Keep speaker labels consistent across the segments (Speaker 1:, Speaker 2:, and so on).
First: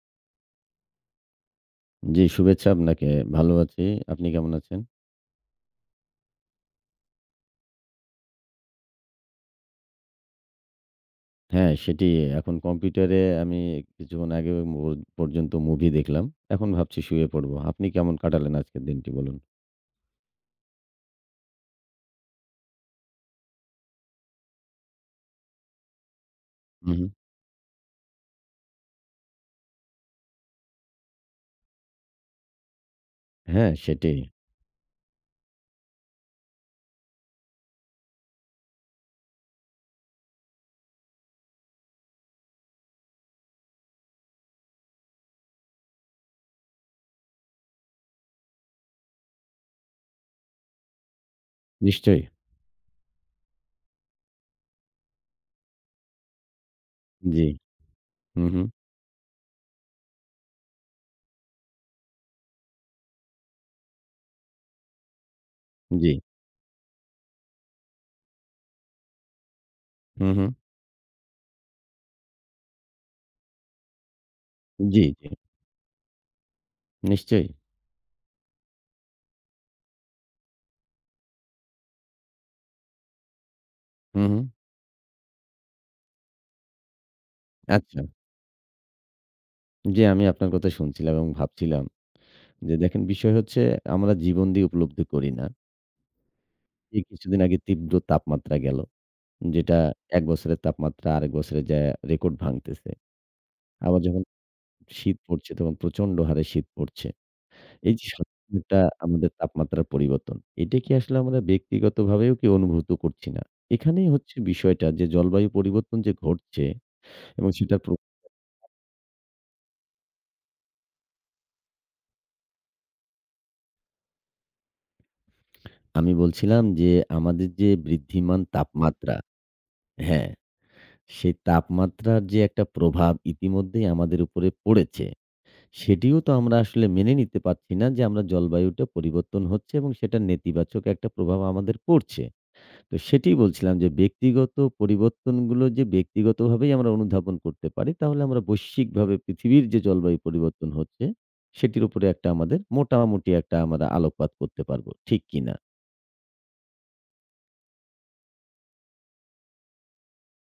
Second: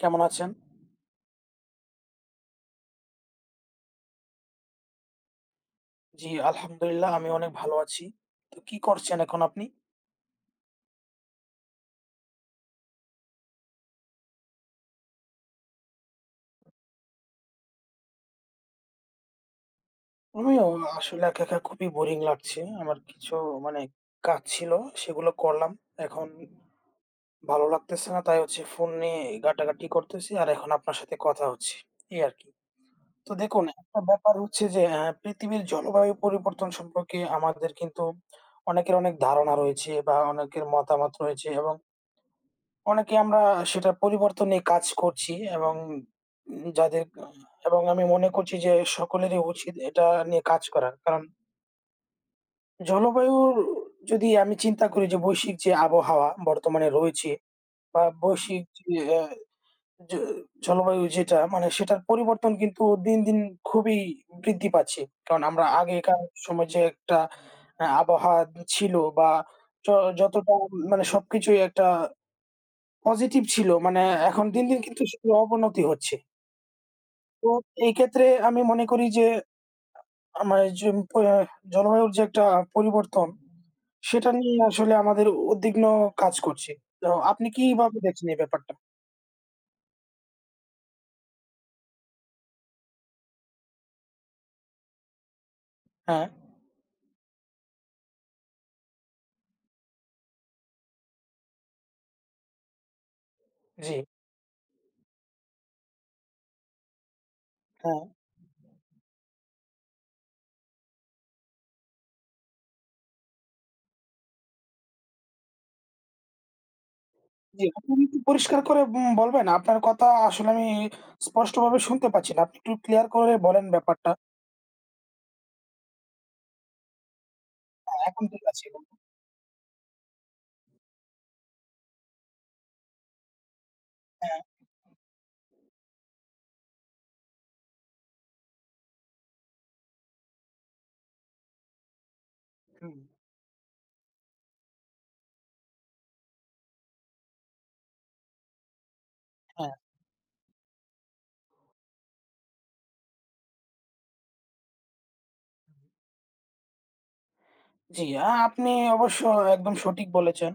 Speaker 1: কেমন আছেন?
Speaker 2: জি, শুভেচ্ছা আপনাকে। ভালো আছি। আপনি কেমন আছেন?
Speaker 1: জি, আলহামদুলিল্লাহ আমি অনেক ভালো আছি। তো কি করছেন এখন আপনি?
Speaker 2: হ্যাঁ, সেটি এখন কম্পিউটারে আমি কিছুক্ষণ আগে পর্যন্ত মুভি দেখলাম। এখন ভাবছি শুয়ে পড়ব। আপনি কেমন কাটালেন আজকের দিনটি বলুন?
Speaker 1: আমিও আসলে একা খুবই বোরিং লাগছে। আমার কিছু মানে কাজ ছিল সেগুলো করলাম। এখন
Speaker 2: হু, হু।
Speaker 1: ভালো লাগতেছে না তাই হচ্ছে ফোন নিয়ে ঘাটাঘাটি করতেছি আর এখন আপনার সাথে কথা হচ্ছে। এই আরকি। তো দেখুন
Speaker 2: হ্যাঁ,
Speaker 1: একটা
Speaker 2: সেটাই।
Speaker 1: ব্যাপার হচ্ছে যে পৃথিবীর জলবায়ু পরিবর্তন সম্পর্কে আমাদের কিন্তু অনেকের অনেক ধারণা রয়েছে বা অনেকের মতামত রয়েছে এবং অনেকে আমরা সেটার পরিবর্তনে কাজ করছি এবং উম যাদের আ এবং আমি মনে করছি যে সকলেরই উচিত এটা নিয়ে কাজ করা। কারণ
Speaker 2: নিশ্চয়ই।
Speaker 1: জলবায়ুর যদি আমি চিন্তা করি যে বৈশ্বিক যে আবহাওয়া বর্তমানে রয়েছে
Speaker 2: জি।
Speaker 1: বা
Speaker 2: হু, হু।
Speaker 1: বৈশ্বিক যে আ জ জলবায়ু যেটা মানে সেটার পরিবর্তন কিন্তু দিন, দিন খুবই বৃদ্ধি পাচ্ছে। কারণ আমরা
Speaker 2: জি।
Speaker 1: আগেকার সময় যে একটা আবহাওয়া ছিল বা য
Speaker 2: হু, হু।
Speaker 1: যতটা মানে সবকিছুই একটা পজিটিভ ছিল। মানে এখন দিন, দিন
Speaker 2: জি,
Speaker 1: কিন্তু
Speaker 2: জি।
Speaker 1: সেগুলো অবনতি হচ্ছে।
Speaker 2: নিশ্চয়ই।
Speaker 1: তো এই ক্ষেত্রে আমি মনে করি যে আমার যে প জলবায়ুর যে একটা পরিবর্তন,
Speaker 2: হু,
Speaker 1: সেটা
Speaker 2: হু।
Speaker 1: নিয়ে আসলে আমাদের উদ্বিগ্ন কাজ করছে। তো আপনি কিভাবে
Speaker 2: আচ্ছা।
Speaker 1: দেখছেন এই ব্যাপারটা?
Speaker 2: জি, আমি আপনার কথা শুনছিলাম এবং ভাবছিলাম যে দেখেন বিষয় হচ্ছে আমরা জীবন দিয়ে উপলব্ধি করি না।
Speaker 1: হ্যাঁ,
Speaker 2: এই কিছুদিন আগে তীব্র তাপমাত্রা গেল। যেটা ১ বছরের তাপমাত্রা আরেক বছরে যায়া রেকর্ড ভাঙতেছে।
Speaker 1: জি,
Speaker 2: আবার যখন শীত পড়ছে, তখন প্রচন্ড হারে শীত পড়ছে। এই
Speaker 1: হ্যাঁ,
Speaker 2: যে সবকিছু একটা আমাদের তাপমাত্রার পরিবর্তন, এটা কি আসলে আমরা ব্যক্তিগতভাবেও কি অনুভূত করছি না? এখানেই হচ্ছে বিষয়টা যে জলবায়ু পরিবর্তন যে ঘটছে এবং
Speaker 1: জি।
Speaker 2: সেটার।
Speaker 1: আপনি একটু পরিষ্কার করে বলবেন? আপনার কথা আসলে আমি স্পষ্টভাবে শুনতে পাচ্ছি না। আপনি একটু ক্লিয়ার করে বলেন ব্যাপারটা।
Speaker 2: আমি বলছিলাম যে আমাদের যে
Speaker 1: হ্যাঁ, এখন
Speaker 2: বৃদ্ধিমান
Speaker 1: ঠিক আছে।
Speaker 2: তাপমাত্রা। হ্যাঁ, সেই তাপমাত্রার যে একটা প্রভাব ইতিমধ্যেই আমাদের
Speaker 1: হ্যাঁ,
Speaker 2: উপরে পড়েছে, সেটিও তো আমরা আসলে মেনে নিতে পারছি না যে আমরা জলবায়ুটা পরিবর্তন হচ্ছে এবং সেটার নেতিবাচক একটা প্রভাব আমাদের পড়ছে। তো
Speaker 1: হুম,
Speaker 2: সেটিই বলছিলাম যে ব্যক্তিগত পরিবর্তনগুলো যে ব্যক্তিগতভাবেই আমরা অনুধাবন করতে পারি, তাহলে আমরা বৈশ্বিকভাবে পৃথিবীর
Speaker 1: হ্যাঁ।
Speaker 2: যে জলবায়ু পরিবর্তন হচ্ছে, সেটির উপরে একটা আমাদের মোটামুটি একটা আমরা আলোকপাত করতে পারবো। ঠিক কিনা?
Speaker 1: জি, আপনি অবশ্য একদম সঠিক বলেছেন।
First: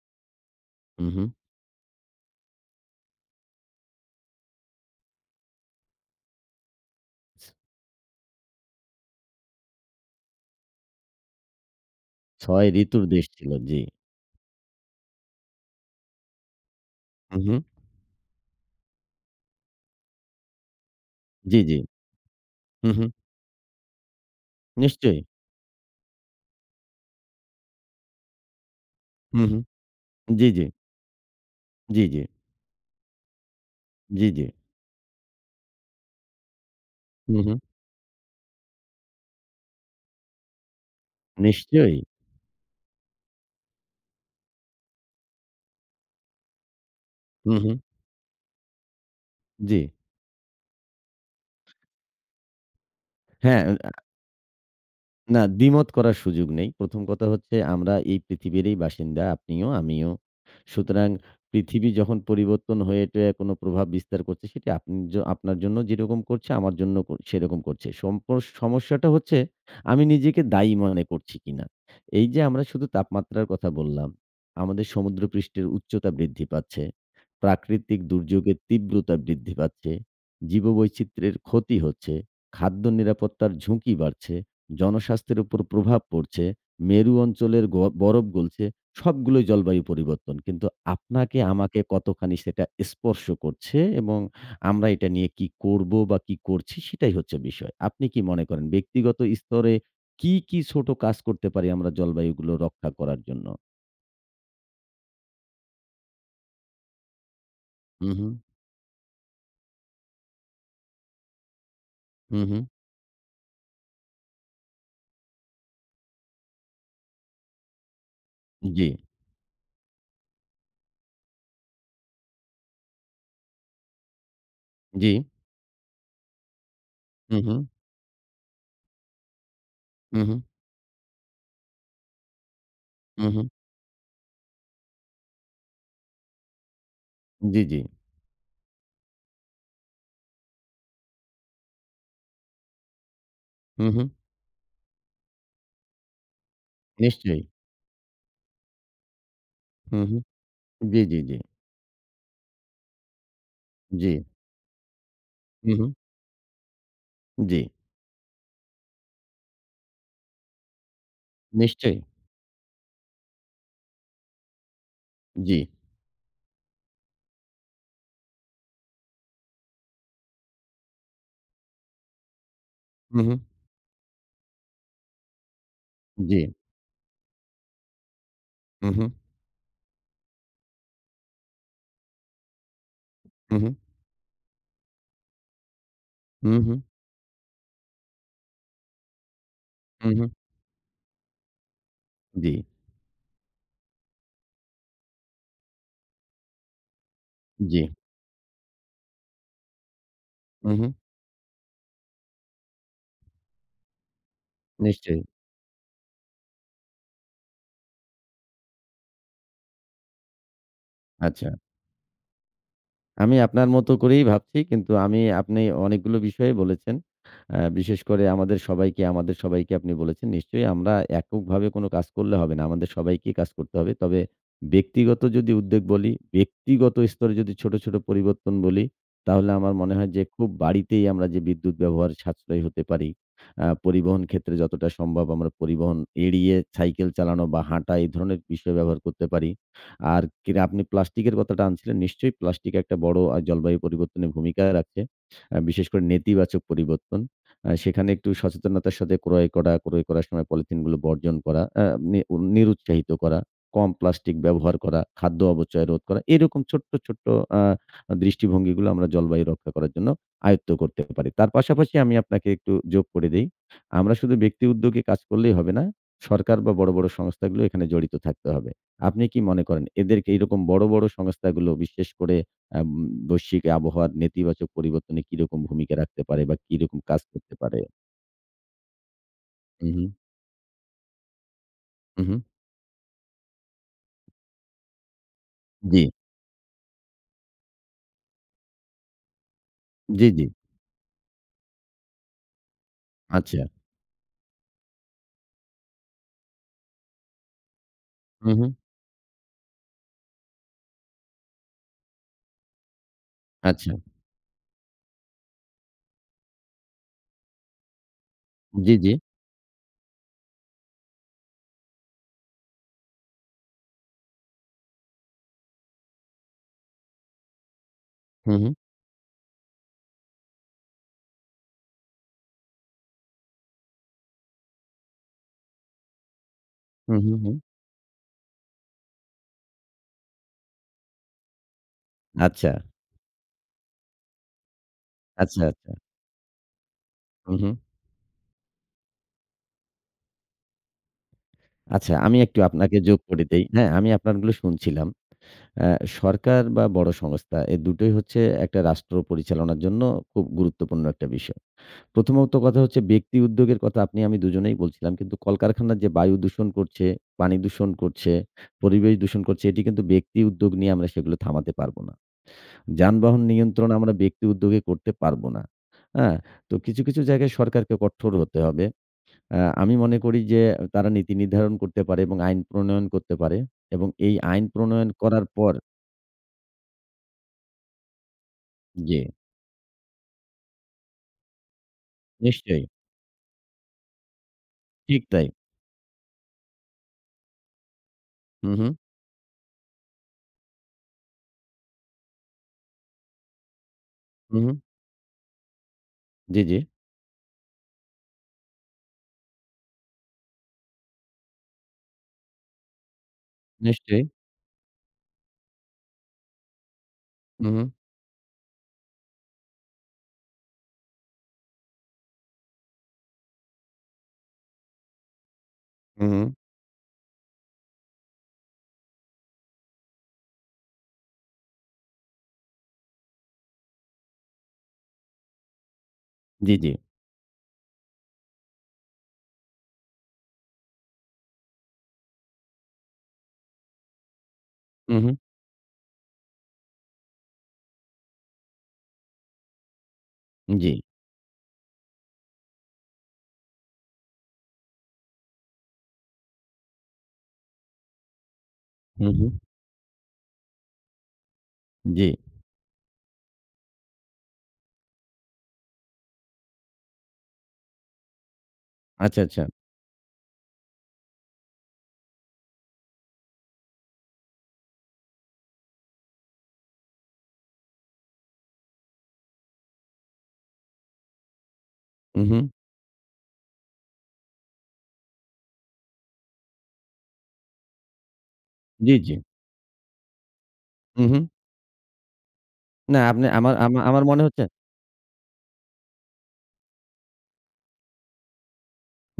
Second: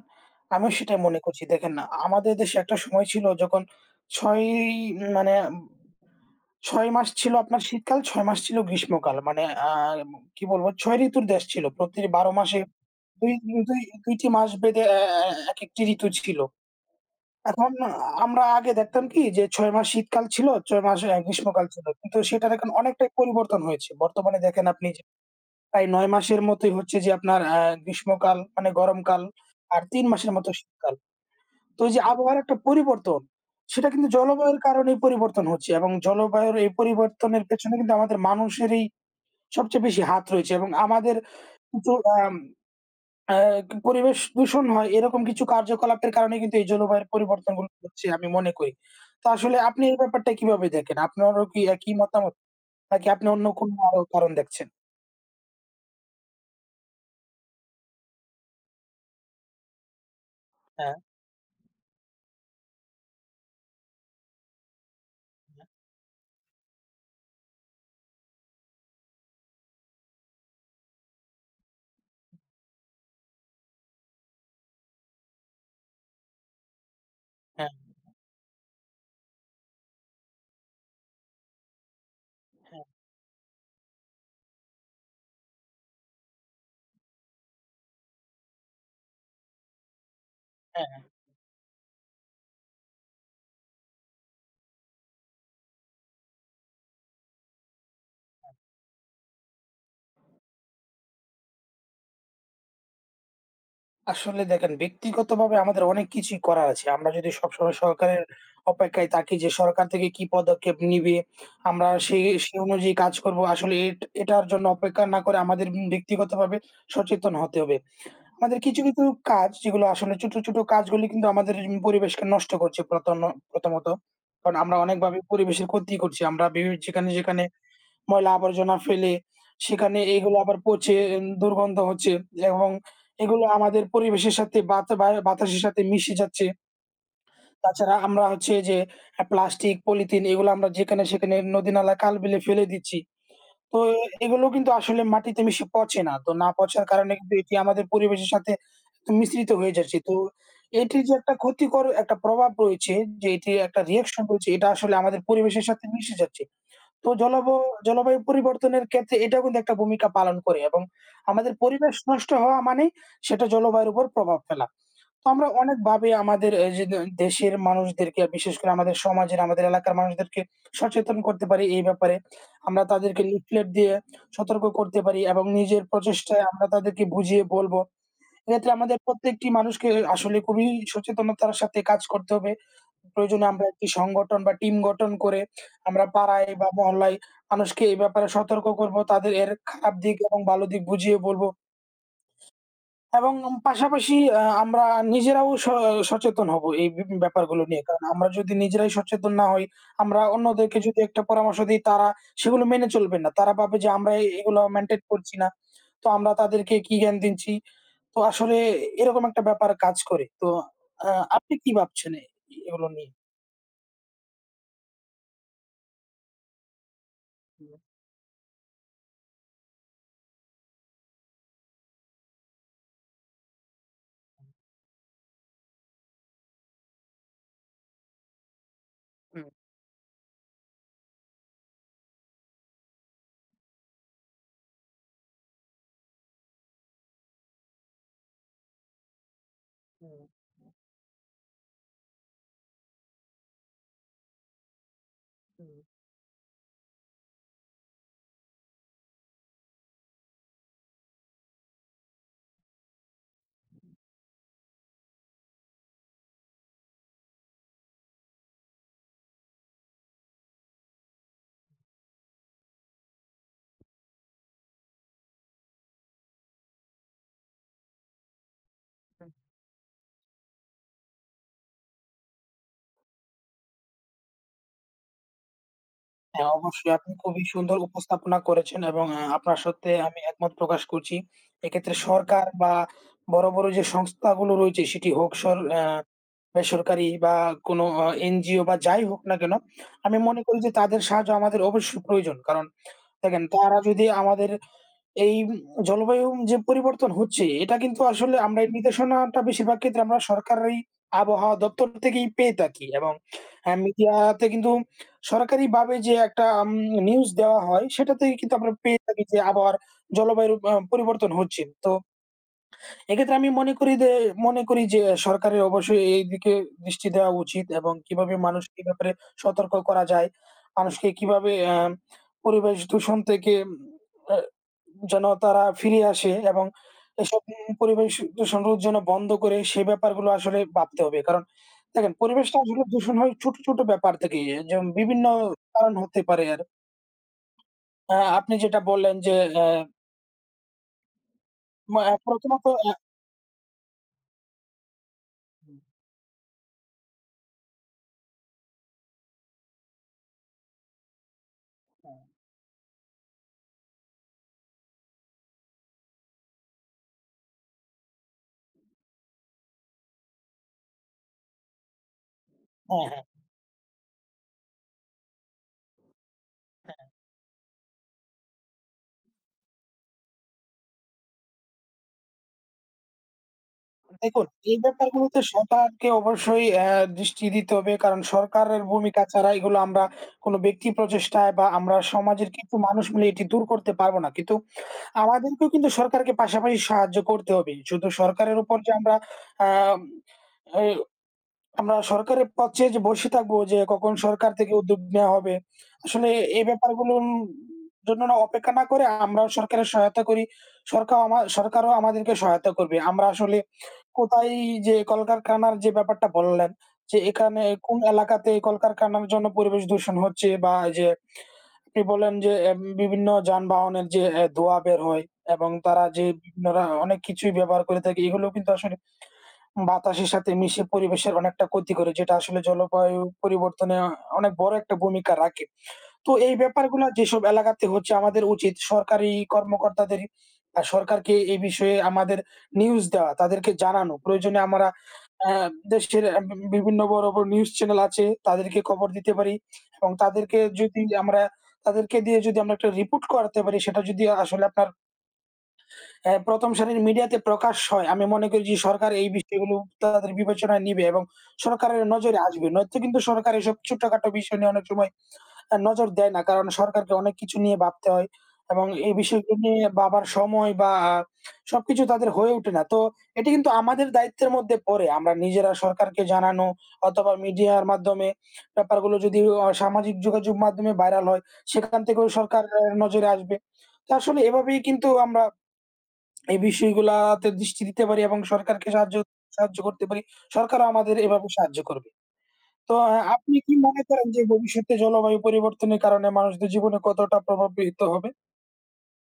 Speaker 1: আমিও সেটাই
Speaker 2: হু,
Speaker 1: মনে
Speaker 2: হু।
Speaker 1: করছি। দেখেন না, আমাদের দেশে একটা সময় ছিল যখন ৬ মানে ৬ মাস ছিল আপনার শীতকাল, ৬ মাস ছিল গ্রীষ্মকাল। মানে কি বলবো ৬ ঋতুর দেশ ছিল। প্রতি ১২ মাসে
Speaker 2: ৬ ঋতুর দেশ
Speaker 1: ২
Speaker 2: ছিল।
Speaker 1: দুই
Speaker 2: জি।
Speaker 1: ২ টি মাস ভেদে এ এ একেকটি ঋতু ছিল।
Speaker 2: হু, হু।
Speaker 1: এখন আমরা আগে দেখতাম কি যে ৬ মাস শীতকাল ছিল, ৬ মাস
Speaker 2: জি,
Speaker 1: গ্রীষ্মকাল
Speaker 2: জি।
Speaker 1: ছিল। কিন্তু সেটার এখন
Speaker 2: হু, হু।
Speaker 1: অনেকটাই পরিবর্তন হয়েছে। বর্তমানে দেখেন আপনি
Speaker 2: নিশ্চয়ই।
Speaker 1: প্রায় ৯ মাসের মতোই হচ্ছে যে আপনার গ্রীষ্মকাল মানে গরমকাল
Speaker 2: হু, হু।
Speaker 1: আর ৩ মাসের
Speaker 2: জি,
Speaker 1: মতো
Speaker 2: জি।
Speaker 1: শীতকাল। তো এই যে
Speaker 2: জি, জি।
Speaker 1: আবহাওয়ার একটা পরিবর্তন, সেটা কিন্তু
Speaker 2: জি, জি।
Speaker 1: জলবায়ুর কারণেই পরিবর্তন হচ্ছে এবং জলবায়ুর এই
Speaker 2: হু,
Speaker 1: পরিবর্তনের
Speaker 2: হু।
Speaker 1: পেছনে কিন্তু আমাদের মানুষেরই সবচেয়ে বেশি হাত রয়েছে এবং আমাদের কিছু
Speaker 2: নিশ্চয়ই।
Speaker 1: আম আ পরিবেশ দূষণ হয় এরকম কিছু কার্যকলাপের কারণে কিন্তু এই জলবায়ুর
Speaker 2: হু,
Speaker 1: পরিবর্তনগুলো
Speaker 2: হু।
Speaker 1: হচ্ছে আমি মনে করি। তো আসলে
Speaker 2: জি।
Speaker 1: আপনি এই ব্যাপারটা কিভাবে দেখেন? আপনারও কি একই মতামত? নাকি আপনি অন্য
Speaker 2: হ্যাঁ।
Speaker 1: কোনো আরো কারণ দেখছেন?
Speaker 2: না, দ্বিমত করার সুযোগ নেই। ১ম কথা হচ্ছে আমরা এই পৃথিবীরই বাসিন্দা। আপনিও, আমিও।
Speaker 1: হ্যাঁ,
Speaker 2: সুতরাং পৃথিবী যখন পরিবর্তন হয়ে টয়ে কোনো প্রভাব বিস্তার করছে সেটি আপনি আপনার
Speaker 1: হ্যাঁ,
Speaker 2: জন্য যেরকম করছে আমার জন্য সেরকম করছে। সমস্যাটা হচ্ছে আমি নিজেকে দায়ী মনে করছি কিনা। এই যে আমরা শুধু তাপমাত্রার কথা বললাম, আমাদের সমুদ্রপৃষ্ঠের উচ্চতা বৃদ্ধি পাচ্ছে,
Speaker 1: হ্যাঁ,
Speaker 2: প্রাকৃতিক দুর্যোগের তীব্রতা বৃদ্ধি পাচ্ছে, জীববৈচিত্র্যের ক্ষতি হচ্ছে, খাদ্য
Speaker 1: হ্যাঁ,
Speaker 2: নিরাপত্তার ঝুঁকি বাড়ছে। জনস্বাস্থ্যের উপর প্রভাব পড়ছে, মেরু অঞ্চলের বরফ গলছে, সবগুলোই জলবায়ু পরিবর্তন। কিন্তু
Speaker 1: হ্যাঁ।
Speaker 2: আপনাকে আমাকে কতখানি সেটা স্পর্শ করছে এবং আমরা এটা নিয়ে কি করব বা কি করছি সেটাই হচ্ছে বিষয়। আপনি কি মনে করেন ব্যক্তিগত স্তরে কি, কি ছোট কাজ করতে পারি আমরা জলবায়ুগুলো রক্ষা করার জন্য?
Speaker 1: আসলে দেখেন ব্যক্তিগতভাবে আমাদের অনেক কিছুই করার আছে। আমরা যদি সবসময়
Speaker 2: হু,
Speaker 1: সরকারের
Speaker 2: হু,
Speaker 1: অপেক্ষায় থাকি যে সরকার থেকে কি পদক্ষেপ নিবে, আমরা সেই
Speaker 2: হু, হু।
Speaker 1: সেই অনুযায়ী কাজ করব। আসলে এটার জন্য অপেক্ষা না করে আমাদের ব্যক্তিগতভাবে সচেতন হতে হবে। আমাদের কিছু,
Speaker 2: জি,
Speaker 1: কিছু কাজ যেগুলো আসলে ছোট, ছোট কাজগুলো কিন্তু আমাদের পরিবেশকে নষ্ট করছে প্রথমত। কারণ আমরা
Speaker 2: জি।
Speaker 1: অনেকভাবে পরিবেশের ক্ষতি করছি। আমরা যেখানে,
Speaker 2: হু,
Speaker 1: যেখানে
Speaker 2: হু,
Speaker 1: ময়লা আবর্জনা ফেলে সেখানে
Speaker 2: হু, হু,
Speaker 1: এগুলো আবার পচে দুর্গন্ধ হচ্ছে এবং
Speaker 2: হু, হু।
Speaker 1: এগুলো আমাদের পরিবেশের সাথে বাতাসের সাথে মিশে যাচ্ছে।
Speaker 2: জি, জি।
Speaker 1: তাছাড়া আমরা হচ্ছে যে প্লাস্টিক, পলিথিন এগুলো আমরা যেখানে সেখানে নদী-নালা, খাল-বিলে ফেলে দিচ্ছি। তো
Speaker 2: হু, হু।
Speaker 1: এগুলো কিন্তু আসলে মাটিতে মিশে পচে না। তো না পচার কারণে কিন্তু
Speaker 2: নিশ্চয়ই।
Speaker 1: এটি আমাদের পরিবেশের সাথে একদম মিশ্রিত হয়ে
Speaker 2: হু,
Speaker 1: যাচ্ছে। তো
Speaker 2: হু। জি,
Speaker 1: এটির যে
Speaker 2: জি,
Speaker 1: একটা
Speaker 2: জি।
Speaker 1: ক্ষতিকর একটা প্রভাব রয়েছে যে এটির একটা
Speaker 2: জি।
Speaker 1: রিঅ্যাকশন রয়েছে এটা আসলে আমাদের পরিবেশের
Speaker 2: হু,
Speaker 1: সাথে
Speaker 2: হু।
Speaker 1: মিশে যাচ্ছে। তো
Speaker 2: জি।
Speaker 1: জলবায়ু পরিবর্তনের ক্ষেত্রে এটাও কিন্তু একটা ভূমিকা পালন করে এবং আমাদের পরিবেশ
Speaker 2: নিশ্চয়ই।
Speaker 1: নষ্ট হওয়া মানেই সেটা জলবায়ুর উপর প্রভাব ফেলা। তো আমরা
Speaker 2: জি।
Speaker 1: অনেকভাবে আমাদের এই যে দেশের মানুষদেরকে বিশেষ করে আমাদের সমাজের, আমাদের এলাকার মানুষদেরকে সচেতন করতে পারি এই ব্যাপারে। আমরা
Speaker 2: হু,
Speaker 1: তাদেরকে
Speaker 2: হু।
Speaker 1: লিফলেট দিয়ে সতর্ক করতে পারি এবং নিজের
Speaker 2: জি।
Speaker 1: প্রচেষ্টায় আমরা তাদেরকে বুঝিয়ে বলব এক্ষেত্রে
Speaker 2: হু,
Speaker 1: আমাদের
Speaker 2: হু,
Speaker 1: প্রত্যেকটি মানুষকে আসলে খুবই সচেতনতার সাথে কাজ করতে হবে। প্রয়োজনে
Speaker 2: হু,
Speaker 1: আমরা
Speaker 2: হু,
Speaker 1: একটি সংগঠন বা টিম গঠন করে আমরা পাড়ায়
Speaker 2: হু,
Speaker 1: বা
Speaker 2: হু,
Speaker 1: মহল্লায় মানুষকে এই ব্যাপারে সতর্ক করব। তাদের এর খারাপ
Speaker 2: হু,
Speaker 1: দিক
Speaker 2: হু।
Speaker 1: এবং ভালো দিক বুঝিয়ে বলব।
Speaker 2: জি,
Speaker 1: এবং পাশাপাশি আমরা নিজেরাও সচেতন হব এই ব্যাপারগুলো
Speaker 2: জি।
Speaker 1: নিয়ে। কারণ আমরা যদি নিজেরাই সচেতন না হই, আমরা
Speaker 2: হু,
Speaker 1: অন্যদেরকে
Speaker 2: হু।
Speaker 1: যদি একটা পরামর্শ দেই তারা সেগুলো মেনে চলবে না। তারা ভাবে যে আমরা এগুলো মেইনটেইন
Speaker 2: নিশ্চয়ই।
Speaker 1: করছি না। তো আমরা তাদেরকে কি জ্ঞান দিচ্ছি? তো আসলে এরকম একটা ব্যাপার কাজ করে। তো আ
Speaker 2: আচ্ছা।
Speaker 1: আপনি কি ভাবছেন এগুলো নিয়ে?
Speaker 2: আমি আপনার মতো করেই ভাবছি। কিন্তু আমি আপনি অনেকগুলো বিষয়ে বলেছেন। বিশেষ করে আমাদের সবাইকে আপনি বলেছেন। নিশ্চয়ই আমরা এককভাবে কোনো কাজ করলে হবে না। আমাদের সবাইকেই কাজ করতে হবে। তবে ব্যক্তিগত যদি উদ্যোগ বলি, ব্যক্তিগত স্তরে যদি ছোট, ছোট পরিবর্তন বলি,
Speaker 1: হুম,
Speaker 2: তাহলে আমার মনে হয় যে খুব বাড়িতেই আমরা যে বিদ্যুৎ ব্যবহার সাশ্রয়ী হতে পারি। পরিবহন ক্ষেত্রে যতটা সম্ভব আমরা পরিবহন এড়িয়ে সাইকেল চালানো বা হাঁটা এই ধরনের বিষয় ব্যবহার করতে পারি।
Speaker 1: হুম,
Speaker 2: আর
Speaker 1: হুম,
Speaker 2: আপনি প্লাস্টিকের কথাটা আনছিলেন। নিশ্চয়ই প্লাস্টিক একটা বড় জলবায়ু পরিবর্তনে ভূমিকা রাখছে।
Speaker 1: হুম।
Speaker 2: বিশেষ করে নেতিবাচক পরিবর্তন। সেখানে একটু সচেতনতার সাথে ক্রয় করা, ক্রয় করার সময় পলিথিনগুলো বর্জন করা, আ নি নিরুৎসাহিত করা, কম প্লাস্টিক ব্যবহার করা, খাদ্য অপচয় রোধ করা। এরকম ছোট্ট, ছোট্ট আ দৃষ্টিভঙ্গিগুলো আমরা জলবায়ু রক্ষা করার জন্য আয়ত্ত করতে পারি। তার পাশাপাশি আমি আপনাকে একটু যোগ করে দেই। আমরা শুধু ব্যক্তি উদ্যোগে কাজ করলেই হবে না। সরকার বা বড়, বড় সংস্থাগুলো এখানে জড়িত থাকতে হবে। আপনি কি মনে করেন এদেরকে এরকম বড়, বড় সংস্থাগুলো বিশেষ করে আ উম বৈশ্বিক আবহাওয়ার নেতিবাচক পরিবর্তনে কিরকম ভূমিকা রাখতে পারে
Speaker 1: হ্যাঁ,
Speaker 2: বা
Speaker 1: অবশ্যই
Speaker 2: কিরকম
Speaker 1: আপনি
Speaker 2: কাজ
Speaker 1: খুবই
Speaker 2: করতে
Speaker 1: সুন্দর
Speaker 2: পারে?
Speaker 1: উপস্থাপনা করেছেন এবং আপনার
Speaker 2: হু,
Speaker 1: সাথে
Speaker 2: হু,
Speaker 1: আমি একমত প্রকাশ করছি। এক্ষেত্রে
Speaker 2: হু, হু।
Speaker 1: সরকার বা বড়, বড় যে সংস্থাগুলো রয়েছে সেটি হোক সর আ
Speaker 2: জি,
Speaker 1: বেসরকারি বা কোনো এনজিও বা যাই হোক না কেন, আমি
Speaker 2: জি,
Speaker 1: মনে
Speaker 2: জি।
Speaker 1: করি যে তাদের সাহায্য আমাদের অবশ্যই প্রয়োজন। কারণ দেখেন
Speaker 2: আচ্ছা।
Speaker 1: তারা যদি আমাদের এই জলবায়ু যে পরিবর্তন হচ্ছে এটা কিন্তু আসলে
Speaker 2: হু,
Speaker 1: আমরা
Speaker 2: হু।
Speaker 1: এই নির্দেশনাটা বেশিরভাগ ক্ষেত্রে আমরা সরকারি আবহাওয়া দপ্তর থেকেই পেয়ে থাকি এবং
Speaker 2: আচ্ছা।
Speaker 1: মিডিয়াতে কিন্তু সরকারিভাবে যে একটা নিউজ দেওয়া হয় সেটা থেকে কিন্তু আমরা
Speaker 2: জি,
Speaker 1: পেয়ে
Speaker 2: জি।
Speaker 1: থাকি যে আবহাওয়ার জলবায়ুর পরিবর্তন হচ্ছে। তো এক্ষেত্রে আমি মনে করি যে মনে করি যে সরকারের অবশ্যই এই দিকে দৃষ্টি দেওয়া উচিত এবং কিভাবে
Speaker 2: হু, হু,
Speaker 1: মানুষকে এই ব্যাপারে সতর্ক করা যায়। মানুষকে কিভাবে পরিবেশ দূষণ থেকে আ যেন তারা ফিরে আসে এবং
Speaker 2: হু, হু,
Speaker 1: এসব
Speaker 2: হু।
Speaker 1: পরিবেশ দূষণ রোধ যেন বন্ধ করে সে ব্যাপারগুলো আসলে ভাবতে হবে। কারণ দেখেন পরিবেশটা
Speaker 2: আচ্ছা,
Speaker 1: আসলে দূষণ হয় ছোট, ছোট ব্যাপার থেকেই। এ যেমন বিভিন্ন
Speaker 2: আচ্ছা, আচ্ছা।
Speaker 1: কারণ হতে পারে আর।
Speaker 2: হু, হু।
Speaker 1: আ আপনি যেটা বললেন যে, অ্যা মা
Speaker 2: আচ্ছা আমি একটু
Speaker 1: প্রথমত অ্যা
Speaker 2: আপনাকে যোগ করে দেই। হ্যাঁ, আমি আপনারগুলো শুনছিলাম। আ সরকার বা বড় সংস্থা এ দুটোই হচ্ছে একটা রাষ্ট্র পরিচালনার জন্য খুব গুরুত্বপূর্ণ একটা বিষয়। প্রথমত কথা হচ্ছে ব্যক্তি উদ্যোগের কথা আপনি আমি দুজনেই বলছিলাম। কিন্তু কলকারখানা যে বায়ু দূষণ করছে, পানি দূষণ করছে, পরিবেশ দূষণ করছে এটি কিন্তু ব্যক্তি উদ্যোগ নিয়ে আমরা সেগুলো থামাতে পারব না।
Speaker 1: হ্যাঁ, হ্যাঁ।
Speaker 2: যানবাহন নিয়ন্ত্রণ আমরা ব্যক্তি উদ্যোগে করতে পারব না। হ্যাঁ? তো কিছু, কিছু জায়গায় সরকারকে কঠোর হতে হবে। আমি মনে করি যে তারা নীতি নির্ধারণ করতে পারে এবং আইন প্রণয়ন করতে পারে এবং এই
Speaker 1: দেখুন,
Speaker 2: আইন
Speaker 1: এই
Speaker 2: প্রণয়ন
Speaker 1: ব্যাপারগুলোতে
Speaker 2: করার পর।
Speaker 1: সরকারকে অবশ্যই দৃষ্টি দিতে হবে। কারণ সরকারের
Speaker 2: জি,
Speaker 1: ভূমিকা ছাড়া এগুলো আমরা কোন ব্যক্তি প্রচেষ্টায় বা আমরা সমাজের কিছু
Speaker 2: নিশ্চয়ই।
Speaker 1: মানুষ মিলে এটি দূর করতে পারবো না। কিন্তু
Speaker 2: ঠিক তাই।
Speaker 1: আমাদেরকেও কিন্তু সরকারকে পাশাপাশি সাহায্য করতে হবে। শুধু সরকারের
Speaker 2: হু,
Speaker 1: উপর
Speaker 2: হু,
Speaker 1: যে আমরা আম এ আমরা সরকারের পথ চেয়ে যে বসে থাকবো যে কখন সরকার
Speaker 2: হু, হু।
Speaker 1: থেকে উদ্যোগ নেওয়া হবে। আসলে
Speaker 2: জি,
Speaker 1: এই
Speaker 2: জি।
Speaker 1: ব্যাপারগুলোর জন্য অপেক্ষা না করে আমরাও সরকারের সহায়তা করি। সরকাও আমা সরকারও আমাদেরকে সহায়তা করবে। আমরা আসলে
Speaker 2: নিশ্চয়ই।
Speaker 1: কোথায় যে কলকারখানার যে ব্যাপারটা বললেন, যে এখানে
Speaker 2: হু, হু,
Speaker 1: কোন এলাকাতে কলকারখানার জন্য পরিবেশ দূষণ হচ্ছে বা যে আপনি বললেন যে বিভিন্ন যানবাহনের যে ধোঁয়া বের হয় এবং তারা
Speaker 2: হু,
Speaker 1: যে
Speaker 2: হু।
Speaker 1: বিভিন্ন অনেক কিছুই ব্যবহার করে থাকে এগুলো কিন্তু আসলে বাতাসের সাথে মিশে পরিবেশের অনেকটা ক্ষতি করে যেটা আসলে জলবায়ু পরিবর্তনে অনেক বড় একটা ভূমিকা রাখে। তো এই
Speaker 2: জি, জি।
Speaker 1: ব্যাপারগুলা যেসব এলাকাতে হচ্ছে আমাদের উচিত সরকারি কর্মকর্তাদের সরকারকে এই বিষয়ে আমাদের নিউজ দেওয়া, তাদেরকে জানানো। প্রয়োজনে আমরা
Speaker 2: হু, হু।
Speaker 1: আ দেশের আ বি বিভিন্ন বড়, বড় নিউজ চ্যানেল আছে তাদেরকে খবর দিতে পারি এবং
Speaker 2: জি।
Speaker 1: তাদেরকে দিয়ে যদি আমরা একটা রিপোর্ট করাতে পারি সেটা যদি আসলে আপনার অ্যা প্রথম সারির মিডিয়াতে প্রকাশ হয়। আমি মনে করি যে সরকার
Speaker 2: হু,
Speaker 1: এই
Speaker 2: হু।
Speaker 1: বিষয়গুলো তাদের বিবেচনায় নিবে এবং সরকারের
Speaker 2: জি।
Speaker 1: নজরে আসবে। নয়তো কিন্তু সরকার এসব ছোটখাটো বিষয় নিয়ে অনেক সময় নজর দেয় না। কারণ সরকারকে অনেক কিছু নিয়ে ভাবতে হয় এবং এই
Speaker 2: আচ্ছা,
Speaker 1: বিষয়গুলো
Speaker 2: আচ্ছা।
Speaker 1: নিয়ে ভাবার সময় বা আ সবকিছু তাদের হয়ে ওঠে না। তো এটি কিন্তু আমাদের দায়িত্বের মধ্যে পড়ে। আমরা নিজেরা সরকারকে জানানো অথবা মিডিয়ার মাধ্যমে ব্যাপারগুলো যদি সামাজিক যোগাযোগ মাধ্যমে ভাইরাল হয়, সেখান থেকেও
Speaker 2: হু, হু।
Speaker 1: সরকারের নজরে আসবে। তো আসলে এভাবেই কিন্তু আমরা এই বিষয়গুলাতে দৃষ্টি দিতে পারি এবং সরকারকে সাহায্য
Speaker 2: জি, জি।
Speaker 1: সাহায্য করতে পারি। সরকারও আমাদের
Speaker 2: হু, হু।
Speaker 1: এভাবে সাহায্য করবে। তো
Speaker 2: না আপনি
Speaker 1: আপনি
Speaker 2: আমার
Speaker 1: কি
Speaker 2: আমা
Speaker 1: মনে
Speaker 2: আমার
Speaker 1: করেন যে
Speaker 2: মনে হচ্ছে
Speaker 1: ভবিষ্যতে জলবায়ু পরিবর্তনের কারণে মানুষদের জীবনে কতটা প্রভাবিত হবে?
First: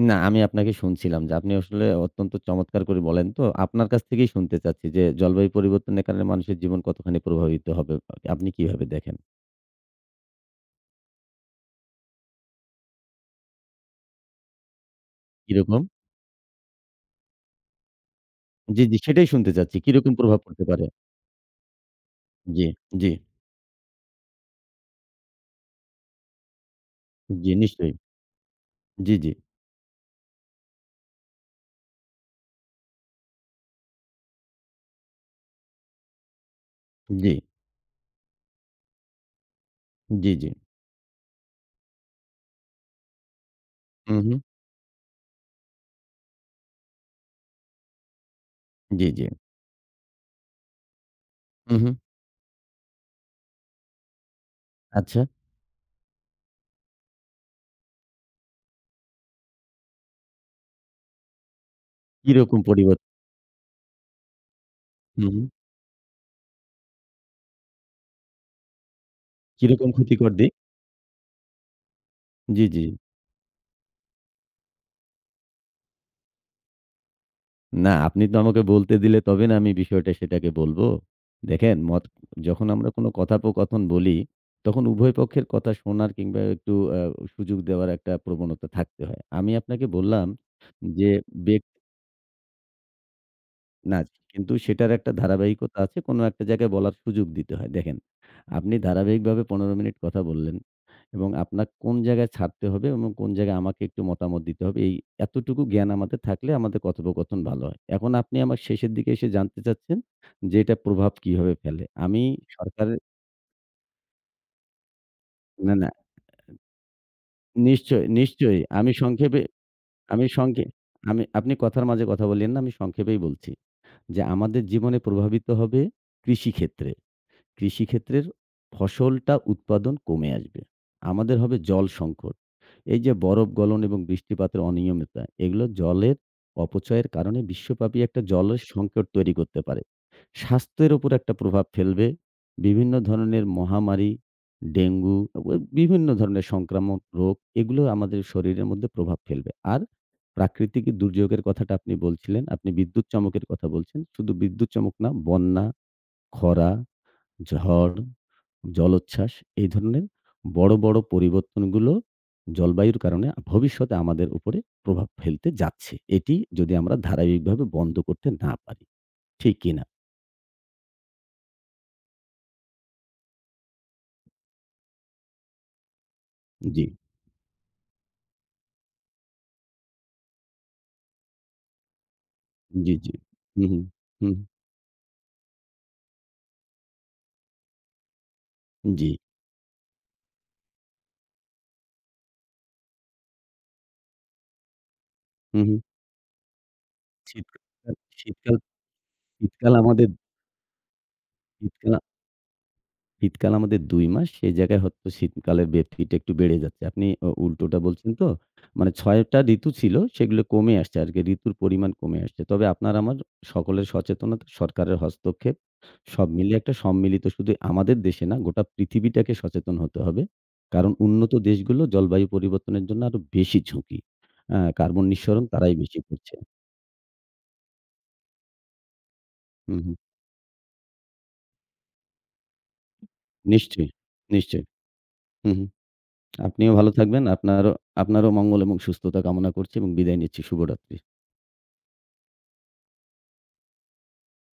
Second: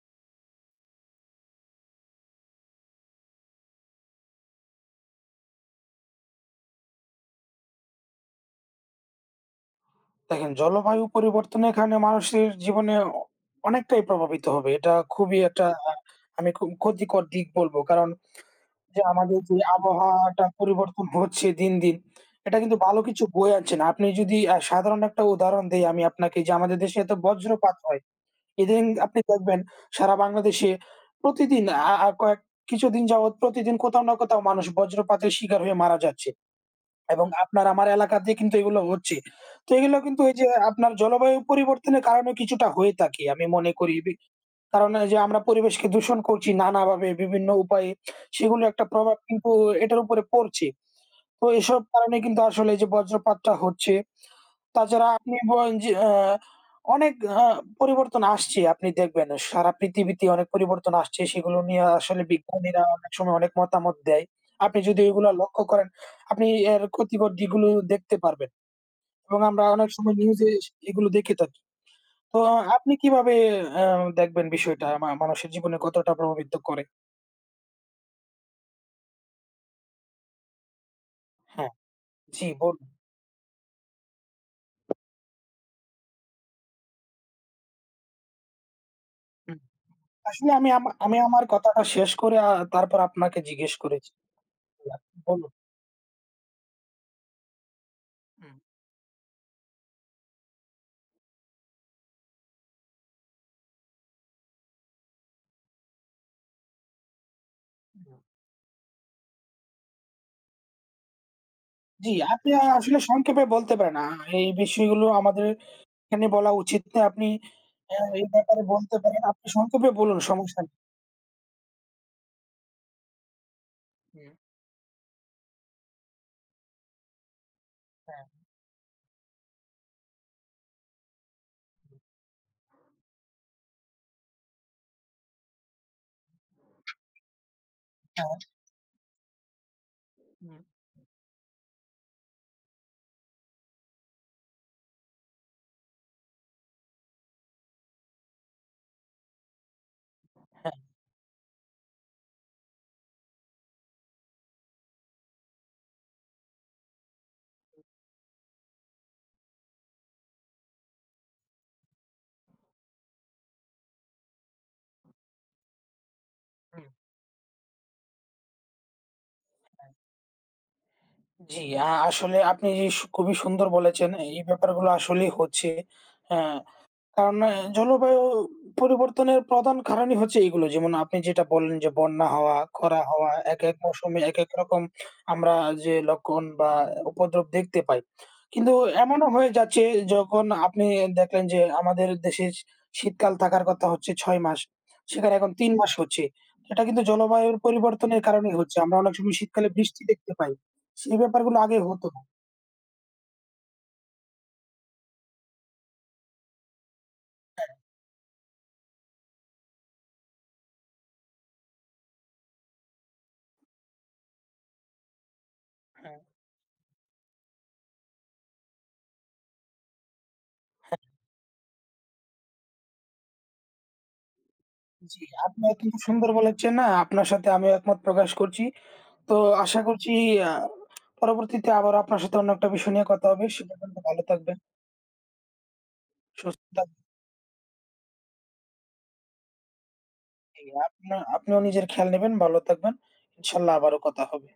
Speaker 2: না আমি আপনাকে শুনছিলাম যে আপনি আসলে অত্যন্ত চমৎকার করে বলেন তো আপনার কাছ থেকেই শুনতে চাচ্ছি যে জলবায়ু পরিবর্তনের কারণে মানুষের জীবন কতখানি প্রভাবিত হবে? আপনি কিভাবে দেখেন?
Speaker 1: দেখেন জলবায়ু পরিবর্তনের কারণে মানুষের জীবনে অনেকটাই প্রভাবিত হবে। এটা খুবই একটা
Speaker 2: কিরকম?
Speaker 1: আমি খুব ক্ষতিকর দিক বলবো। কারণ
Speaker 2: জি, জি
Speaker 1: যে
Speaker 2: সেটাই
Speaker 1: আমাদের
Speaker 2: শুনতে
Speaker 1: যে
Speaker 2: চাচ্ছি। কিরকম প্রভাব
Speaker 1: আবহাওয়াটা
Speaker 2: পড়তে পারে?
Speaker 1: পরিবর্তন হচ্ছে দিন, দিন এটা
Speaker 2: জি,
Speaker 1: কিন্তু ভালো
Speaker 2: জি,
Speaker 1: কিছু বয়ে আনছে না। আপনি যদি সাধারণ একটা উদাহরণ দেই আমি আপনাকে যে আমাদের দেশে এত
Speaker 2: জি
Speaker 1: বজ্রপাত
Speaker 2: নিশ্চয়ই।
Speaker 1: হয়। ইদানিং
Speaker 2: জি,
Speaker 1: আপনি
Speaker 2: জি,
Speaker 1: দেখবেন সারা বাংলাদেশে প্রতিদিন আ আ কয়েক কিছুদিন যাবৎ প্রতিদিন কোথাও না কোথাও মানুষ বজ্রপাতের শিকার হয়ে মারা যাচ্ছে। এবং
Speaker 2: জি,
Speaker 1: আপনার আমার এলাকাতে কিন্তু এগুলো হচ্ছে। তো এগুলো কিন্তু
Speaker 2: জি,
Speaker 1: এই যে
Speaker 2: জি।
Speaker 1: আপনার জলবায়ু পরিবর্তনের কারণে কিছুটা হয়ে থাকে আমি মনে করি।
Speaker 2: হু, হু।
Speaker 1: কারণ এই যে আমরা পরিবেশকে দূষণ করছি নানাভাবে বিভিন্ন উপায়ে সেগুলো একটা
Speaker 2: জি,
Speaker 1: প্রভাব
Speaker 2: জি।
Speaker 1: কিন্তু এটার উপরে পড়ছে। তো
Speaker 2: হু,
Speaker 1: এসব
Speaker 2: হু।
Speaker 1: কারণে কিন্তু আসলে এই যে বজ্রপাতটা হচ্ছে তাছাড়া
Speaker 2: আচ্ছা।
Speaker 1: আপনি বলেন যে আহ, অনেক আ পরিবর্তন আসছে। আপনি দেখবেন সারা পৃথিবীতে অনেক পরিবর্তন আসছে। সেগুলো নিয়ে আসলে
Speaker 2: কিরকম
Speaker 1: বিজ্ঞানীরা
Speaker 2: পরিবর্তন?
Speaker 1: অনেক সময় অনেক মতামত দেয়। আপনি যদি
Speaker 2: হু,
Speaker 1: এগুলো
Speaker 2: হু।
Speaker 1: লক্ষ্য করেন, আপনি এর ক্ষতিকর দিকগুলো দেখতে পারবেন। এবং আমরা অনেক
Speaker 2: কিরকম
Speaker 1: সময়
Speaker 2: ক্ষতিকর
Speaker 1: নিউজে
Speaker 2: দিক?
Speaker 1: এগুলো দেখে থাকি। তো
Speaker 2: জি, জি।
Speaker 1: আপনি কিভাবে আ দেখবেন বিষয়টা মানুষের জীবনে কতটা প্রভাবিত করে?
Speaker 2: না, আপনি তো আমাকে বলতে দিলে তবে না আমি বিষয়টা সেটাকে বলব।
Speaker 1: হ্যাঁ,
Speaker 2: দেখেন
Speaker 1: জি
Speaker 2: যখন
Speaker 1: বলুন।
Speaker 2: আমরা কোনো কথোপকথন বলি, তখন উভয় পক্ষের কথা শোনার কিংবা একটু আ সুযোগ দেওয়ার একটা প্রবণতা থাকতে হয়। আমি
Speaker 1: হুম।
Speaker 2: আপনাকে বললাম
Speaker 1: আসলে
Speaker 2: যে,
Speaker 1: আমি আমার
Speaker 2: ব্যা
Speaker 1: কথাটা শেষ করে তারপর আপনাকে জিজ্ঞেস
Speaker 2: না,
Speaker 1: করেছি।
Speaker 2: কিন্তু সেটার একটা
Speaker 1: আপনি বলুন।
Speaker 2: ধারাবাহিকতা আছে। কোনো একটা জায়গায় বলার সুযোগ দিতে হয়। দেখেন, আপনি ধারাবাহিকভাবে ১৫ মিনিট কথা বললেন এবং আপনার কোন জায়গায় ছাড়তে হবে এবং কোন জায়গায় আমাকে একটু মতামত দিতে হবে, এতটুকু জ্ঞান আমাদের থাকলে আমাদের কথোপকথন ভালো হয়। এখন
Speaker 1: হুম।
Speaker 2: আপনি আমার শেষের দিকে এসে জানতে চাচ্ছেন যে এটার প্রভাব কিভাবে ফেলে।
Speaker 1: জি,
Speaker 2: আমি
Speaker 1: আপনি আ আসলে
Speaker 2: সরকারের
Speaker 1: সংক্ষেপে বলতে পারেন। এই বিষয়গুলো আমাদের
Speaker 2: না, না,
Speaker 1: এখানে বলা উচিত না। আপনি
Speaker 2: নিশ্চয়ই,
Speaker 1: এই
Speaker 2: নিশ্চয়ই।
Speaker 1: ব্যাপারে
Speaker 2: আমি
Speaker 1: বলতে পারেন।
Speaker 2: সংক্ষেপে
Speaker 1: আপনি সংক্ষেপে বলুন
Speaker 2: আমি
Speaker 1: সমস্যা
Speaker 2: সংক্ষে
Speaker 1: নেই।
Speaker 2: আমি আপনি কথার মাঝে কথা বলিয়েন না, আমি সংক্ষেপেই বলছি যে
Speaker 1: হুম,
Speaker 2: আমাদের জীবনে প্রভাবিত হবে কৃষিক্ষেত্রে।
Speaker 1: হ্যাঁ,
Speaker 2: কৃষিক্ষেত্রের ফসলটা উৎপাদন কমে আসবে। আমাদের হবে জল সংকট। এই যে বরফ গলন এবং বৃষ্টিপাতের অনিয়মিতা, এগুলো জলের অপচয়ের কারণে বিশ্বব্যাপী একটা
Speaker 1: হ্যাঁ,
Speaker 2: জলের সংকট তৈরি করতে পারে।
Speaker 1: হুম,
Speaker 2: স্বাস্থ্যের উপর একটা প্রভাব ফেলবে। বিভিন্ন ধরনের মহামারী, ডেঙ্গু, ও বিভিন্ন ধরনের সংক্রামক রোগ এগুলো আমাদের শরীরের মধ্যে প্রভাব ফেলবে। আর
Speaker 1: হ্যাঁ,
Speaker 2: প্রাকৃতিক দুর্যোগের কথাটা আপনি বলছিলেন, আপনি বিদ্যুৎ চমকের কথা বলছেন। শুধু বিদ্যুৎ চমক না, বন্যা, খরা, ঝড় জলোচ্ছ্বাস এই ধরনের বড়, বড় পরিবর্তনগুলো জলবায়ুর কারণে ভবিষ্যতে আমাদের উপরে প্রভাব ফেলতে যাচ্ছে। এটি যদি
Speaker 1: হুম,
Speaker 2: আমরা ধারাবাহিকভাবে বন্ধ করতে না পারি। ঠিক কিনা?
Speaker 1: হ্যাঁ। জি, আসলে আপনি যে খুবই সুন্দর বলেছেন। এই ব্যাপারগুলো আসলেই হচ্ছে। অ্যা
Speaker 2: জি,
Speaker 1: কারণ জলবায়ু পরিবর্তনের প্রধান কারণই হচ্ছে এগুলো। যেমন আপনি যেটা বললেন যে বন্যা হওয়া,
Speaker 2: জি,
Speaker 1: খরা
Speaker 2: জি।
Speaker 1: হওয়া,
Speaker 2: হু,
Speaker 1: একেক
Speaker 2: হু,
Speaker 1: মৌসুমে
Speaker 2: হু,
Speaker 1: একেক রকম আমরা যে লক্ষণ বা উপদ্রব দেখতে পাই। কিন্তু
Speaker 2: জি,
Speaker 1: এমনও হয়ে যাচ্ছে যখন আপনি দেখলেন যে আমাদের দেশে শীতকাল থাকার কথা হচ্ছে ৬ মাস। সেখানে এখন
Speaker 2: হু,
Speaker 1: ৩
Speaker 2: হু।
Speaker 1: মাস হচ্ছে। এটা কিন্তু জলবায়ুর
Speaker 2: শীতকাল
Speaker 1: পরিবর্তনের
Speaker 2: শীতকাল
Speaker 1: কারণেই হচ্ছে। আমরা অনেক সময় শীতকালে
Speaker 2: শীতকাল
Speaker 1: বৃষ্টি
Speaker 2: আমাদের
Speaker 1: দেখতে পাই। সেই ব্যাপারগুলো আগে
Speaker 2: শীতকাল
Speaker 1: হতো না।
Speaker 2: শীতকাল আমাদের ২ মাস। সেই জায়গায় হয়তো শীতকালের ব্যক্তিটা একটু বেড়ে যাচ্ছে। আপনি উল্টোটা বলছেন তো। মানে ৬ টা ঋতু ছিল, সেগুলো কমে আসছে আরকি। ঋতুর পরিমাণ কমে আসছে। তবে আপনার আমার সকলের সচেতনতা, সরকারের হস্তক্ষেপ,
Speaker 1: হ্যাঁ।
Speaker 2: সব মিলিয়ে একটা সম্মিলিত শুধু আমাদের দেশে না, গোটা পৃথিবীটাকে সচেতন হতে হবে। কারণ উন্নত দেশগুলো জলবায়ু পরিবর্তনের জন্য আরো বেশি ঝুঁকি। কার্বন
Speaker 1: জি,
Speaker 2: নিঃসরণ
Speaker 1: আপনি
Speaker 2: তারাই
Speaker 1: অত্যন্ত
Speaker 2: বেশি
Speaker 1: সুন্দর
Speaker 2: করছে।
Speaker 1: বলেছেন না? আপনার সাথে আমিও একমত প্রকাশ করছি। তো
Speaker 2: হুম,
Speaker 1: আশা
Speaker 2: হুম।
Speaker 1: করছি আ পরবর্তীতে আবারও আপনার সাথে অন্য একটা বিষয় নিয়ে কথা হবে। সে
Speaker 2: নিশ্চয়ই,
Speaker 1: পর্যন্ত ভালো থাকবেন,
Speaker 2: নিশ্চয়ই। হুম, হুম।
Speaker 1: সুস্থ
Speaker 2: আপনিও
Speaker 1: থাকবেন।
Speaker 2: ভালো থাকবেন। আপনারও আপনারও মঙ্গল এবং সুস্থতা কামনা করছি এবং বিদায় নিচ্ছি।
Speaker 1: এই
Speaker 2: শুভরাত্রি।
Speaker 1: আপনিও নিজের খেয়াল নেবেন, ভালো থাকবেন। ইনশাআল্লাহ আবারও কথা হবে।